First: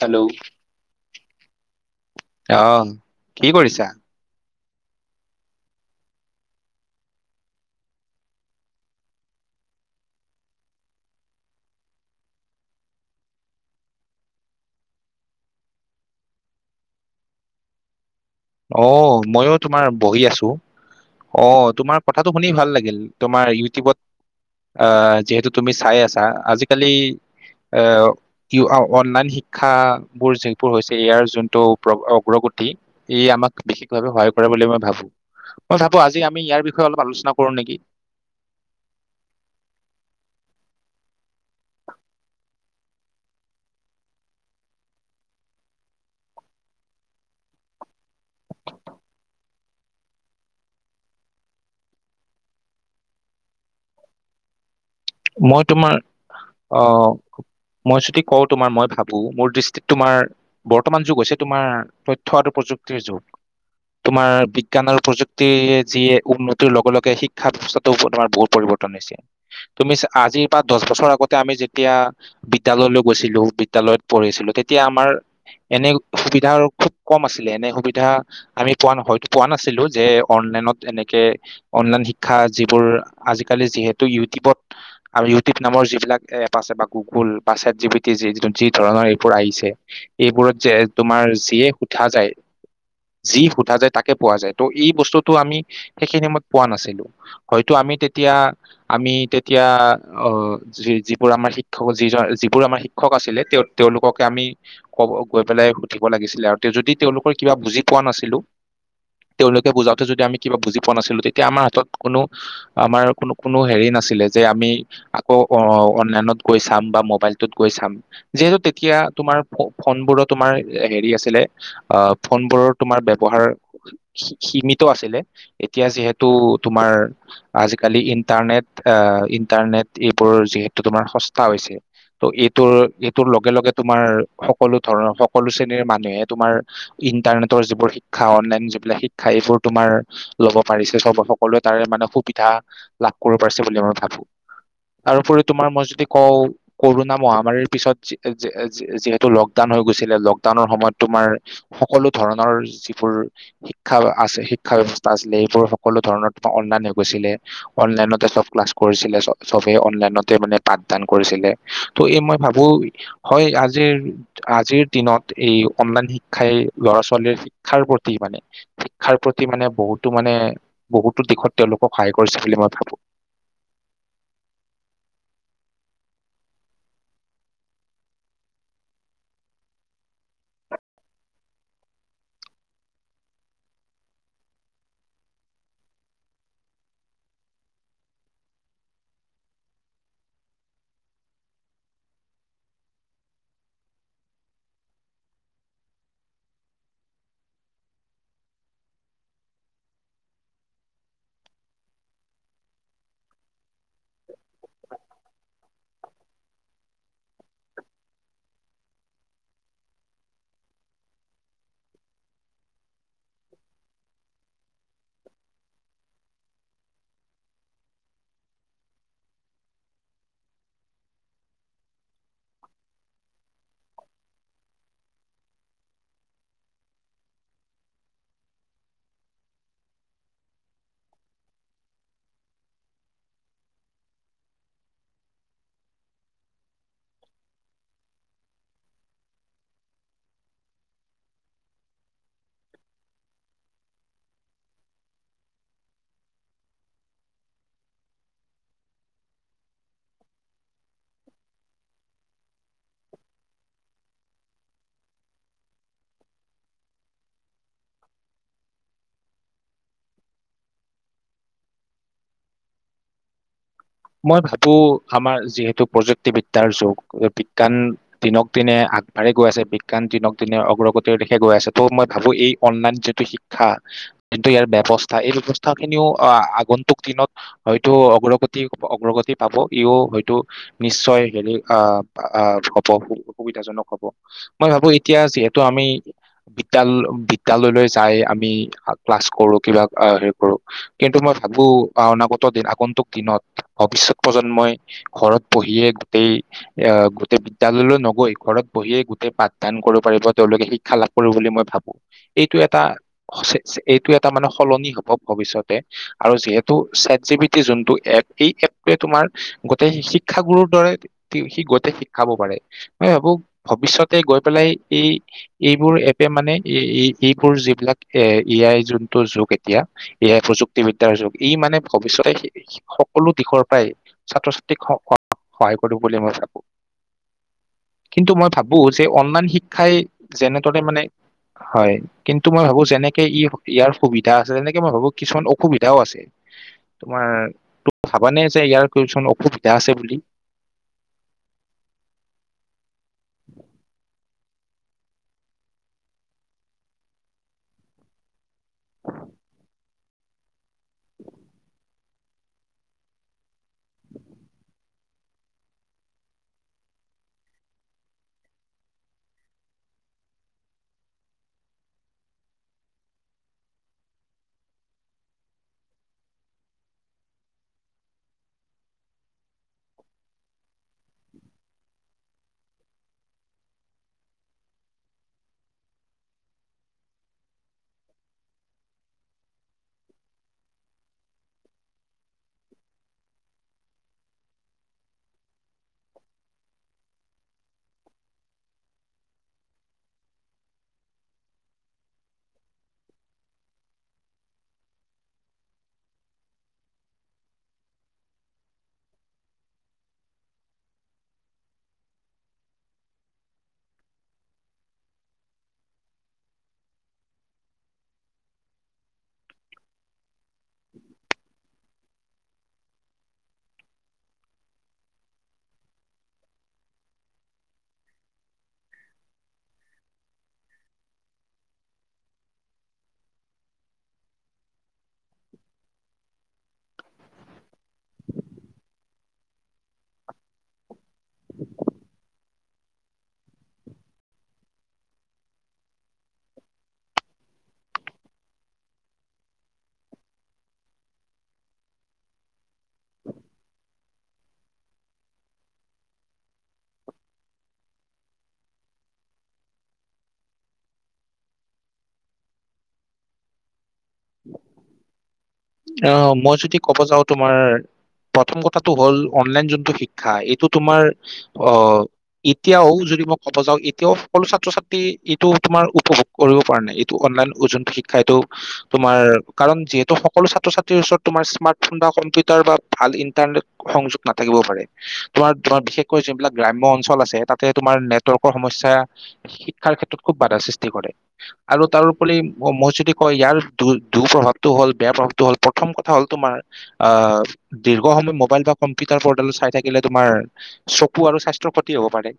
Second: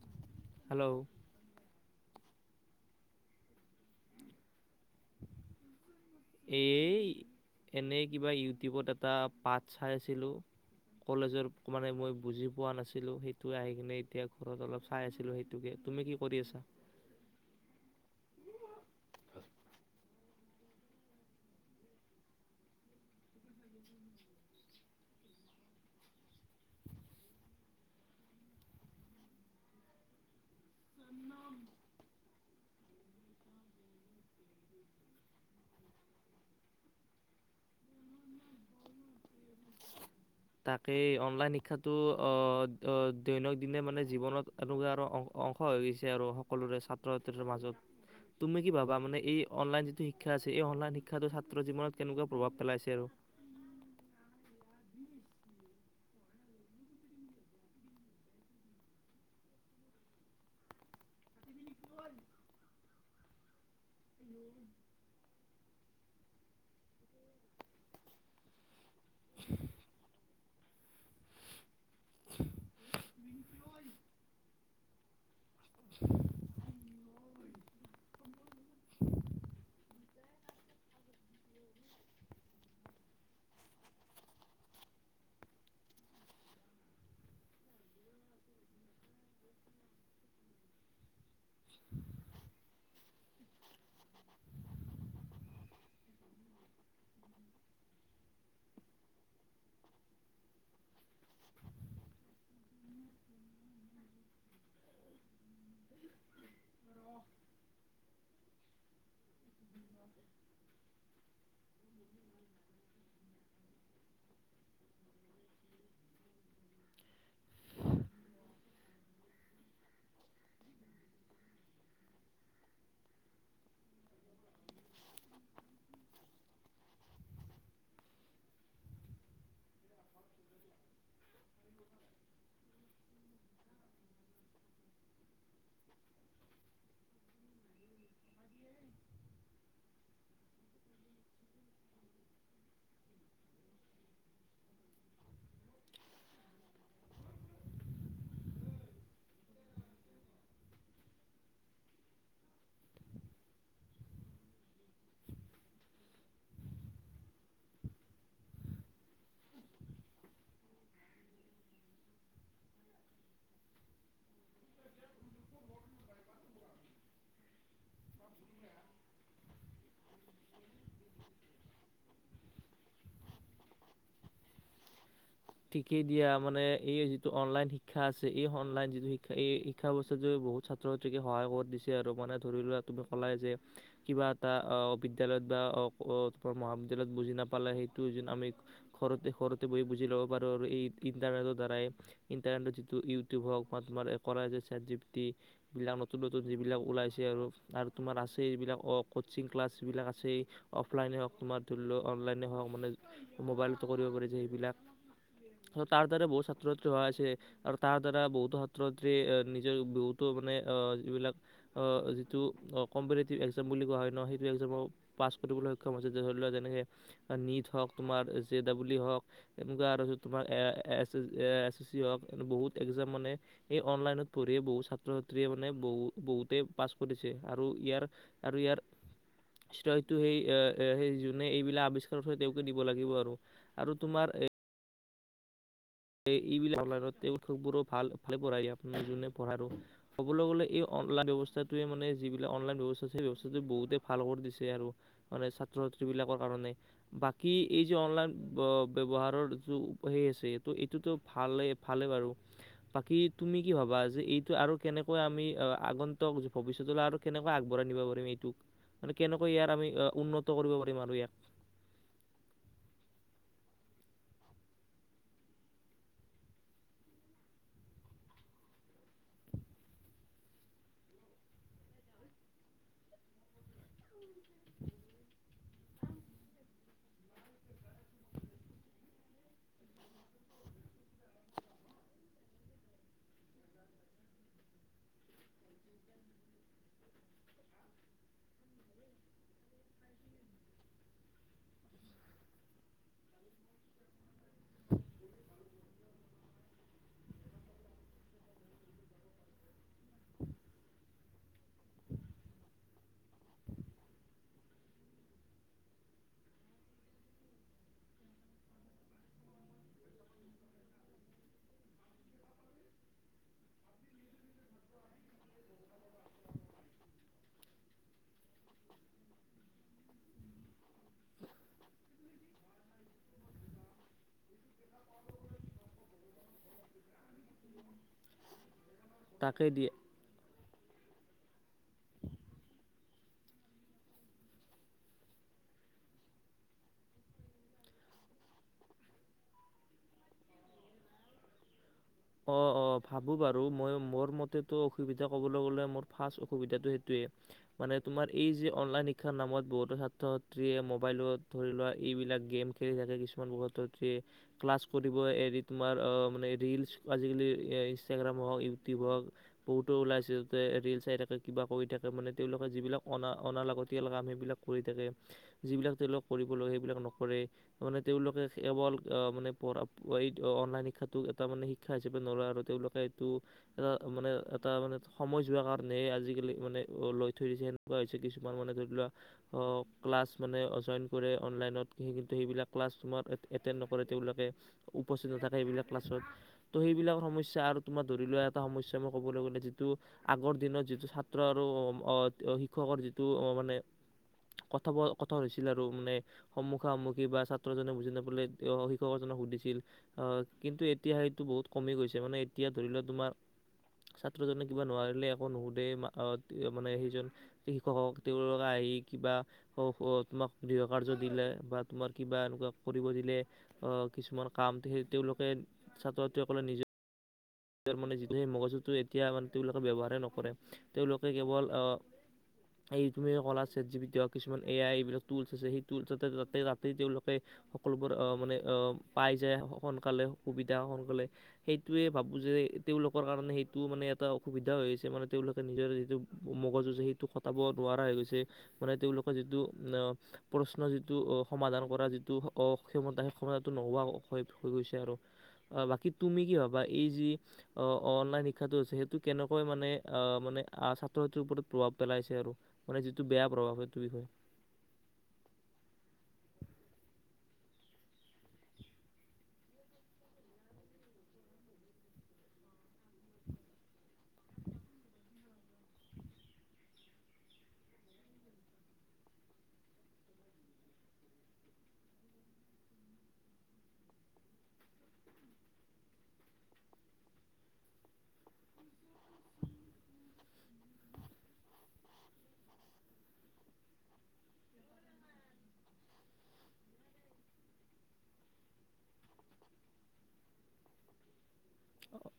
Hello. Hello. আহ কি কৰিছা। এ এনেই কিবা ইউটিউবত এটা পাঠ চাই আছিলো। কলেজৰ মানে মই বুজি পোৱা নাছিলো, সেইটো আহি কিনে এতিয়া ঘৰত অলপ চাই আছিলো সেইটোকে তুমি কি কৰি আছা। অ মইো তোমাৰ বহি আছো অ তোমাৰ কথাটো শুনি ভাল লাগিল। তোমাৰ ইউটিউবত আহ যিহেতু তুমি চাই আছা, আজিকালি এ অনলাইন শিক্ষাবোৰ যিবোৰ হৈছে ইয়াৰ যোনটো অগ্ৰগতি। ই আমাক বিশেষভাৱে সহায় কৰে বুলি মই ভাবো। মই ভাবো আজি আমি ইয়াৰ বিষয়ে অলপ আলোচনা কৰো নেকি। তাকেই অনলাইন শিক্ষাটো দৈনিক দিনে মানে, জীৱনত এনেকুৱা আৰু অংশ হৈ গৈছে আৰু। সকলোৰে ছাত্ৰ ছাত্ৰ মাজত তুমি কি ভাবা মানে এই অনলাইন যিটো শিক্ষা আছে এই অনলাইন শিক্ষা ছাত্ৰৰ জীৱনত কেনেকুৱা প্ৰভাৱ পেলাইছে আৰু। মই তোমাৰ আহ মই যদি কওঁ তোমাৰ মই ভাবো মোৰ দৃষ্টিত তোমাৰ বৰ্তমান যুগ হৈছে তোমাৰ তথ্যআৰু প্ৰযুক্তিৰ যুগ তোমাৰ বিজ্ঞান আৰু প্ৰযুক্তিৰ যিয় উন্নতিৰ লগে লগে শিক্ষা ব্যৱস্থাটো তোমাৰ বহুত পৰিৱৰ্তন হৈছে। তুমি আজিৰ পৰা দহ বছৰ আগতে আমি যেতিয়া বিদ্যালয়লৈ গৈছিলো, বিদ্যালয়ত পঢ়ি আছিলো তেতিয়া আমাৰ এনে সুবিধা খুব কম আছিলে। এনে সুবিধা আমি পোৱা হয়তো পোৱা নাছিলো যে অনলাইনত এনেকে অনলাইন শিক্ষা যিবোৰ আজিকালি যিহেতু ইউটিউবত। আৰু ইউটিউব নামৰ যিবিলাক এপ আছে বা গুগুল বা চট জি টি য যি ধৰণৰ এইবোৰ আহিছে এইবোৰত যে তোমাৰ যিয়ে সোধা যায় যি সোধা যায় তাকে পোৱা যায় ত এই বস্তুটো আমি সেইখিনি সমত পোৱা নাছিলো হয়তো আমি তেতিয়া আমি। এতিয়া অ যি যিবোৰ আমাৰ শিক্ষক যি যিবোৰ আমাৰ শিক্ষক আছিলে, তেওঁ তেওঁওলোককে আমি কব গৈ পেলাই সুধিব লাগিছিলে আৰু তেওঁ যদি তেওঁওলোকৰ কিবা বুজি পোৱা নাছিলো তেওঁলোকে বুজাওতে যদি আমি কিবা বুজি পোৱা নাছিলো তেতিয়া আমাৰ হাতত কোনো আমাৰ কোনো কোনো হেৰি নাছিলে। যে আমি আকৌ অনলাইনত গৈ চাম বা মোবাইলটোত গৈ চাম যিহেতু তেতিয়া তোমাৰ ফোনবোৰৰ তোমাৰ হেৰি আছিলে, ফোনবোৰৰ তোমাৰ ব্যৱহাৰ সীমিত আছিলে এতিয়া যিহেতু তোমাৰ আজিকালি ইন্টাৰনেট। ইণ্টাৰনেট এইবোৰ যিহেতু তোমাৰ সস্তা হৈছে ত' এইটোৰ এইটোৰ লগে লগে তোমাৰ সকলো ধৰণৰ সকলো শ্ৰেণীৰ মানুহে তোমাৰ ইন্টাৰনেটৰ যিবোৰ শিক্ষা অনলাইন যিবিলাক শিক্ষা এইবোৰ তোমাৰ লব পাৰিছে সকলোৱে তাৰে মানে সুবিধা লাভ কৰিব পাৰিছে বুলি মই ভাবো তাৰোপৰি তোমাৰ মই যদি কওঁ কৰোণা মহামাৰীৰ পিছত যিহেতু লকডাউন হৈ গৈছিলে লকডাউনৰ সময়ত তোমাৰ সকলো ধৰণৰ যিবোৰ শিক্ষা আছে শিক্ষা ব্য্য়ৱস্থা আছিলে সবোৰ সকলো ধৰণৰ তোমাৰ অনলাইন হৈ গৈছিলে অনলাইনতে চব ক্লাছ কৰিছিলে। চবে অনলাইনতে মানে পাঠদান কৰিছিলে ত' এই মই ভাবো হয় আজিৰ। আজিৰ দিনত এই অনলাইন শিক্ষাই ল'ৰা ছোৱালীৰ শিক্ষাৰ প্ৰতি মানে শিক্ষাৰ প্ৰতি মানে বহুতো মানে বহুতো দিশত, তেওঁলোকক সহায় কৰিছে। বুলি মই ভাবো। ঠিকেই দিয়া মানে এই যিটো অনলাইন শিক্ষা আছে এই অনলাইন যিটো শিক্ষা এই শিক্ষা বৱস্থাত যে বহুত ছাত্ৰ ছাত্ৰীকে সহায় কৰি দিছে আৰু মানে ধৰি লৰা তুমি ক'লাই যে কিবা এটা বিদ্য়ালয়ত বা তোমাৰ মহাবিদ্যালয়ত বুজি নাপালে সেইটো যি আমি ঘৰতে ঘৰতে বহি বুজি লওঁ। বাৰু আৰু এই ইণ্টাৰনেটৰ দ্বাৰাই ইণ্টাৰনেটৰ যিটো ইউটিউব হওক বা তোমাৰ কৰা এক্টিভেটি বা যিবিলাক নতুন নতুন যিবিলাক ওলাইছে আৰু আৰু তোমাৰ আছেই এইবিলাক অ কোচিং ক্লাছবিলাক আছেই অফলাইনে হওক তোমাৰ ধৰি লওক অনলাইনে হওক মানে মোবাইলতো কৰিব পাৰি যে সেইবিলাক। তাৰ দ্বাৰা বহুত ছাত্ৰ ছাত্ৰী অহা আছে আৰু তাৰ দ্বাৰা বহুতো ছাত্ৰ ছাত্ৰী নিজৰ বহুতো মানে যিবিলাক যিটো কম্পিটিটিভ এক্জাম বুলি কোৱা হয় ন সেইটো এক্জামো পাছ কৰিবলৈ সক্ষম হৈছে যে ধৰি লওক যেনেকে নিট হওক তোমাৰ জে ডাবল ই হওক এনেকুৱা আৰু। তোমাৰ এ এ এ এ এছ চি হওক বহুত একজাম মানে এই অনলাইনত পঢ়িয়ে বহুত ছাত্ৰ ছাত্ৰীয়ে মানে বহু বহুতে পাছ কৰিছে আৰু ইয়াৰ আৰু ইয়াৰ অ সেই সেই যোনে এইবিলাক আৱিষ্কাৰত কৰে তেওঁকে দিব লাগিব আৰু আৰু তোমাৰ সেই এইবিলাক অনলাইন উৎসৱবোৰো ভাল ভালে পঢ়ায় আপোনাৰ যোনে পঢ়াৰ ক'বলৈ গলে এই অনলাইন ব্যৱস্থাটোৱে মানে যিবিলাক অনলাইন ব্যৱস্থা সেই ব্যৱস্থাটো বহুতে ভাল কৰি দিছে আৰু মানে ছাত্ৰ ছাত্ৰী বিলাকৰ কাৰণে বাকী এই যে অনলাইন ব্যৱহাৰৰ যে সে আছে ত' এইটোতো ভালেই ভালে বাৰু বাকী তুমি কি ভাবা যে এইটো আৰু কেনেকৈ আমি আগন্তক ভৱিষ্যতলৈ আৰু কেনেকৈ আগবঢ়াই নিব পাৰিম এইটোক মানে কেনেকৈ ইয়াৰ আমি উন্নত কৰিব পাৰিম আৰু ইয়াক। মই ভাবো আমাৰ যিহেতু প্ৰযুক্তিবিদ্যাৰ যুগ বিজ্ঞান দিনক দিনে আগবাঢ়ি গৈ আছে বিজ্ঞান দিনক দিনে অগ্ৰগতিৰ দিশে গৈ আছে ত' মই ভাবো এই অনলাইন যিটো শিক্ষা যিটো ইয়াৰ ব্যৱস্থা এই ব্যৱস্থা খিনিও আগন্তুক দিনত হয়তো অগ্ৰগতি। অগ্ৰগতি পাব ইও হয়তো নিশ্চয় হেৰি আহ হব সুবিধাজনক হব মই ভাবো এতিয়া যিহেতু আমি বিদ্যালয় বিদ্যালয়লৈ যাই আমি ক্লাছ কৰো কিবা হেৰি কৰো কিন্তু মই ভাবো অনাগত দিন আগন্তুক দিনত। ভৱিষ্যত প্ৰজন্মই ঘৰত বহিয়ে গোটেই আহ গোটেই বিদ্য়ালয়লৈ নগৈ ঘৰত বহিয়ে গোটেই পাঠদান কৰিব পাৰিব। তেওঁলোকে শিক্ষা লাভ কৰিব বুলি মই ভাবো এইটো সঁচাই এটা এইটো এটা মানে সলনি হব ভৱিষ্যতে আৰু যিহেতু ছাট জি পি টি যোনটো এপ। এই এপটোৱে তোমাৰ গোটেই শিক্ষাগুৰুৰ দৰে সি গোটেই শিকাব পাৰে মই ভাবো ভৱিষ্যতে গৈ পেলাই এই এইবোৰ এপে মানে এইবোৰ যিবিলাক এ এ আই যোনটো যুগ এতিয়া এ আই প্ৰযুক্তিবদ্যাৰ যুগ ই মানে ভৱিষ্যতে। সকলো দিশৰ পৰাই ছাত্ৰ ছাত্ৰী। ত্ৰীক সহায় কৰিব। [unintelligible] বুলি ম‌ই ভাবোঁ। কিন্তু মই ভাবো বো যে অনলাইন তাকে দিয়া শিক্ষাই যেনেদৰে মানে হয় কিন্তু মই ভাবো যেনেকে ই ইয়াৰ সুবিধা আছে তেনেকে মই ভাবো কিছুমান অসুবিধাও আছে। তোমাৰ ভাবানে যে ইয়াৰ কিছুমান অসুবিধা আছে বুলি? অ অ ভাবোঁ বাৰু ময়ো। মোৰ মতে অসুবিধা ক'বলৈ গ'লে মোৰ ফাৰ্ষ্ট অসুবিধাটো সেইটোৱে মানে তোমাৰ এই যে অনলাইন শিক্ষাৰ নামত বহুতো ছাত্ৰ ছাত্ৰীয়ে মোবাইলত ধৰি লোৱা এইবিলাক গেম খেলি থাকে কিছুমান ছাত্ৰ ছাত্ৰীয়ে ক্লাছ কৰিব এৰি তোমাৰ মানে ৰিলচ আজিকালি ইনষ্টাগ্ৰাম হওক ইউটিউব হওক বহুতো ওলাই আছে যতে ৰিল চাই থাকে কিবা কৰি থাকে মানে তেওঁলোকে যিবিলাক অনা অনা লাগতিয়াল কাম সেইবিলাক কৰি থাকে যিবিলাক তেওঁলোক কৰিব লাগে সেইবিলাক নকৰে মানে তেওঁলোকে কেৱল মানে পঢ়া এই অনলাইন শিক্ষাটো এটা মানে শি শিক্ষা হিচাপে নলয় আৰু তেওঁলোকে এইটো এটা মানে এটা মানে সময় যোৱাৰ কাৰণেহে আজিকালি মানে লৈ থৈ দিছে সেনেকুৱা হৈছে কিছুমান মানে ধৰি লোৱা ক্লাছ মানে জইন কৰে অনলাইনত কিন্তু সেইবিলাক ক্লাছ তোমাৰ এটেণ্ড নকৰে তেওঁলোকে উপস্থিত নাথাকে সেইবিলাক ক্লাছত ত' সেইবিলাক সমস্যা আৰু তোমাৰ ধৰি লোৱা এটা সমস্যা মই ক'বলৈ'লে যিটো আগৰ দিনত যিটো ছাত্ৰ আৰু শিক্ষকৰ যিটো মানে কথা ব কথা হৈছিল আৰু মানে সন্মুখা সন্মুখি বা ছাত্ৰজনে বুজি নাপালে শিক্ষকজনক সুধিছিল আহ কিন্তু এতিয়া সেইটো বহুত কমি গৈছে মানে এতিয়া ধৰি লোৱা তোমাৰ ছাত্ৰজনে কিবা নোৱাৰিলে একো নুশুধে মানে সেইজন শিক্ষকক তেওঁ আহি কিবা তোমাক ডিঅ' কাৰ্ড জো দিলে বা তোমাক কিবা এনেকুৱা কৰিব দিলে কিছুমান কাম সেই তেওঁলোকে ছাত্ৰ সকলে নিজে যিহেতু মগজুটো এতিয়া মানে তেওঁলোকে ব্যৱহাৰ নকৰে তেওঁলোকে কেৱল আহ এই কলা ছাট জিপিটি কিছুমান এ আই এইবিলাক টুল আছে সেই তাতে তাতেই তেওঁলোকে সকলোবোৰ আহ মানে আহ পাই যায় সোনকালে সুবিধা সোনকালে সেইটোৱে ভাবোঁ যে তেওঁলোকৰ কাৰণে সেইটো মানে এটা অসুবিধা হৈ গৈছে মানে তেওঁলোকে নিজৰ যিটো মগজুজ সেইটো কটাব নোৱাৰা হৈ গৈছে মানে তেওঁলোকৰ যিটো প্ৰশ্ন যিটো সমাধান কৰা যিটো কও ক্ষমতা সেই ক্ষমতটো নোহোৱা হৈ হয় হৈ গৈছে আৰু অ বাকী তুমি কি ভাবা? বা এই যি অনলাইন শিক্ষাটো আছে সেইটো কেনেকৈ মানে মানে ছাত্ৰ ছাত্ৰীৰ ওপৰত প্ৰভাৱ পেলাইছে আৰু মানে যিটো বেয়া প্ৰভাৱ আৰু সেইটো বিষয়ে আহ মই যদি কব যাওঁ তোমাৰ প্ৰথম কথাটো হল অনলাইন যোনটো শিক্ষা এইটো তোমাৰ আহ এতিয়াও যদি মই কব যাওঁ এতিয়াও সকলো ছাত্ৰ ছাত্ৰী এইটো তোমাৰ উপভোগ কৰিব পৰা নাই এইটো অনলাইন যোনটো শিক্ষা এইটো তোমাৰ কাৰণ যিহেতু সকলো ছাত্ৰ ছাত্ৰীৰ ওচৰত তোমাৰ স্মাৰ্টফোন বা কম্পিউটাৰ বা ভাল ইণ্টাৰনেট সংযোগ নাথাকিব‌ও পাৰে তোমাৰ তোমাৰ বিশেষকৈ যোনবিলাক গ্ৰাম্য অঞ্চল আছে তাতে তোমাৰ নেটৱৰ্কৰ সমস্যা শিক্ষাৰ ক্ষেত্ৰত খুব বাধা সৃষ্টি কৰে। আৰু তাৰোপৰি মই যদি ক‌ওঁ ইয়াৰ দু দু প্ৰভাৱটো হ'ল বেয়া প্ৰভাৱটো হ'ল প্ৰথম কথা হ'ল তোমাৰ আহ দীৰ্ঘ সময় মোবাইল বা কম্পিউটাৰ পৰ্টেলত চাই থাকিলে তোমাৰ চকু আৰু স্বাস্থ ক্ষতি হ'ব পাৰে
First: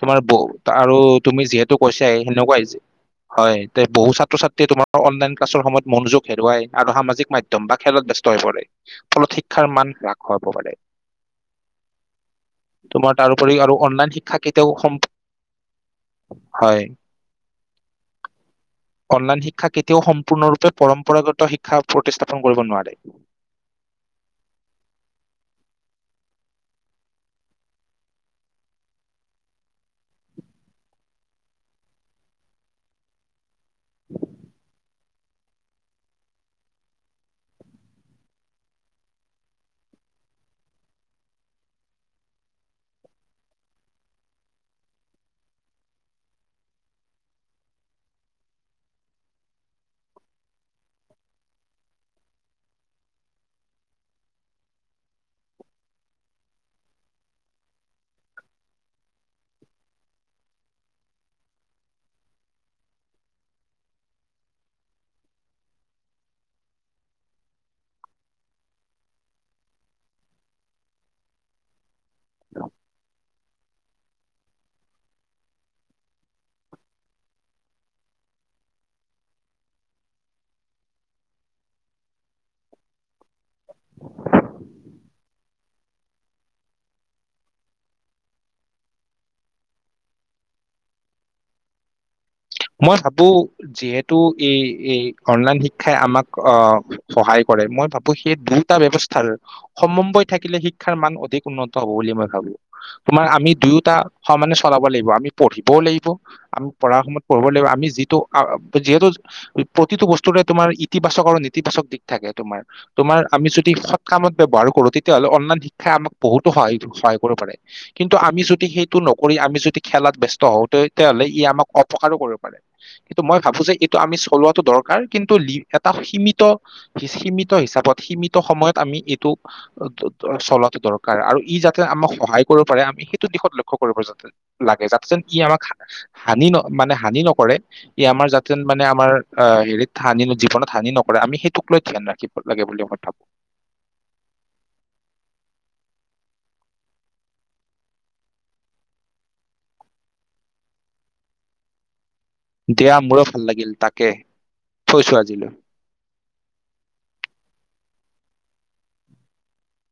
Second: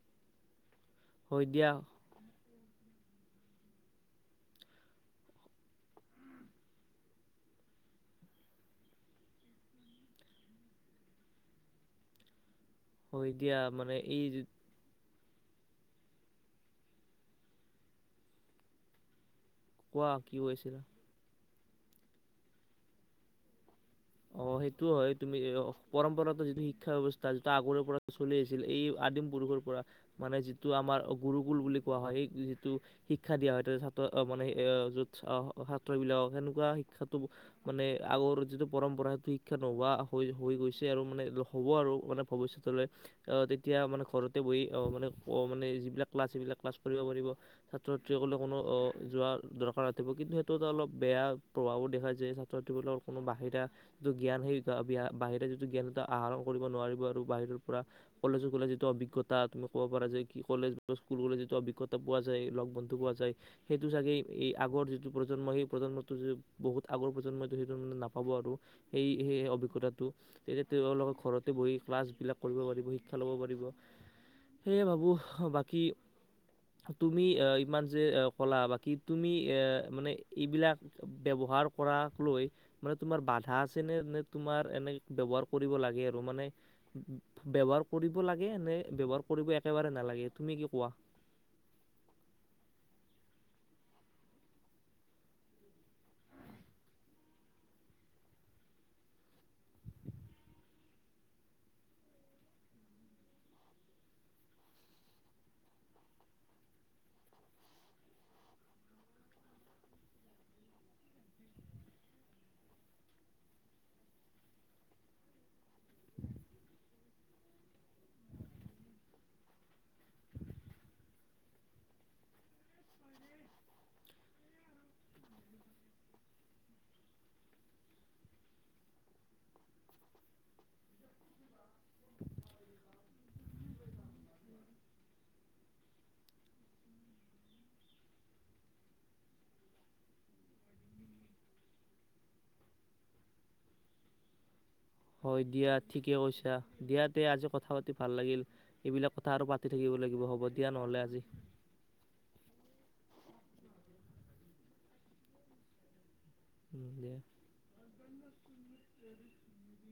তোমাৰ বৌ আৰু তুমি হয় দিয়া যিহেতু কৈছা সেনেকুৱা যে হয় এ বহু ছাত্ৰ ছাত্ৰীয়ে তোমাৰ অনলাইন ক্লাছৰ সময়ত মনোযোগ হেৰুৱাই আৰু সামাজিক মাধ্যম বা খেলত ব্যস্ত হৈ পৰে ফলত শিক্ষাৰ মান হ্ৰাস পাব পাৰে তোমাৰ হয় তাৰ ওপৰি দিয়া আৰু মানে অনলাইন এই শিক্ষা যি- কেতিয়াও সম্পূ হয় অনলাইন শিক্ষা শিক্ষা কেতিয়াও কোৱা কি কৈ সম্পূৰ্ণৰূপে আছিলা? পৰম্পৰাগত শিক্ষা প্ৰতিস্থাপন কৰিব নোৱাৰে অ সেইটোও হয় তুমি পৰম্পৰাগত যিটো শিক্ষা ব্যয়ৱস্থা যিটো আগৰ পৰা চলি আছিল এই আদিম পুৰুষৰ পৰা মানে যিটো আমাৰ গুৰুকুল বুলি কোৱা হয় এই যিটো শিক্ষা দিয়া হয় তাত মানে য'ত সত্ৰ বিলাকক সেনেকোৱা শিক্ষাটো মানে আগৰ যিটো পৰম্পৰা সেতু শিক্ষা নোহোৱা হৈ হৈ গৈছে আৰু মানে হ'ব আৰু মানে ভৱিষ্যতলৈ তেতিয়া মানে ঘৰতে বহি মানে মানে যিবিলাক ক্লাছ সেইবিলাক ক্লাছ কৰিব পাৰিব ছাত্ৰ ছাত্ৰীসলে কোনো যোৱাৰ দৰকাৰ নাথাকিব কিন্তু সেইটো এটা অলপ বেয়া প্ৰভাৱো দেখা যায় ছাত্ৰ ছাত্ৰীবোৰক কোনো বাহিৰা যিটো জ্ঞান সেই বাহিৰে যিটো জ্ঞান এটা আহৰণ কৰিব নোৱাৰিব আৰু বাহিৰৰ পৰা কলেজো গলে যিটো অভিজ্ঞতা তুমি ক'ব পাৰা যে কি কলেজ বা স্কুল গলে যিটো অভিজ্ঞতা পোৱা যায় লগ বন্ধু পোৱা যায় সেইটো চাগেই এই আগৰ যিটো প্ৰজন্মই সেই প্ৰজন্মটো বহুত আগৰ প্ৰজন্মইটো সেইটো মানে নাপাব আৰু সেই সেই অভিজ্ঞতাটো তেতিয়া তেওঁলোকে ঘৰতে বহি ক্লাছ বিলাক কৰিব পাৰিব শিক্ষা লব পাৰিব সেয়ে ভাবো বাকী তুমি আহ ইমান যে এ কলা বাকী তুমি এ মানে এইবিলাক ব্যৱহাৰ কৰা লৈ মানে তোমাৰ বাদ ঠাঁছ হৈছেনে নে তোমাৰ এনেই ব্যৱহাৰ কৰিব লাগে আৰু মানে ব্যৱহাৰ কৰিব লাগে নে ব্যৱহাৰ কৰিব একেবাৰে নালাগে তুমি কি কোৱা মই ভাবো যিহেতু এই অনলাইন শিক্ষাই আমাক অ সহায় কৰে মই ভাবোঁ সেই দুয়োটা ব্যৱস্থাৰ সম্বন্ধ থাকিলে শিক্ষাৰ মান অধিক উন্নত হ'ব বুলি মই ভাবো তোমাৰ আমি দুয়োটা সমানে চলাব লাগিব আমি পঢ়িবও লাগিব আমি পঢ়াৰ সময়ত কৰিব লাগিব আমি যিটো যিহেতু প্ৰতিটো বস্তুৰে তোমাৰ ইতিবাচক আৰু নেতিবাচক দিশ থাকে তোমাৰ তোমাৰ আমি যদি সৎ কামত ব্যৱহাৰ কৰো তেতিয়াহলে অনলাইন শিক্ষাই আমাক বহুতো সহায় সহায় কৰিব পাৰে কিন্তু আমি যদি সেইটো নকৰি আমি যদি খেলাত ব্যস্ত হওঁ তেতিয়াহ'লে ই আমাক উপকাৰো কৰিব পাৰে কিন্তু মই ভাবো যে এইটো আমি চলোৱাটো দৰকাৰ কিন্তু এটা সীমিত সীমিত হিচাপত সীমিত সময়ত আমি এইটো চলোৱাটো দৰকাৰ আৰু ই যাতে আমাক সহায় কৰিব পাৰে আমি সেইটো দিশত লক্ষ্য কৰিব যাতে লাগে যাতে যেন ই আমাক হানি ন মানে হানি নকৰে ই আমাৰ জাতে মানে আমাৰ আহ হেৰিত হানি জীৱনত হানি নকৰে আমি সেইটোক লৈ ধ্যান ৰাখিব লাগে বুলি মই ভাবোঁ হয় দিয়া ঠিকে কৈছা দিয়া দে আজি কথা পাতি ভাল লাগিল এইবিলাক কথা আৰু পাতি থাকিব লাগিব হ'ব দিয়া নহ'লে আজি দিয়া মোৰো ভাল লাগিল তাকে থৈছোঁ আজিলৈ উম দিয়া উম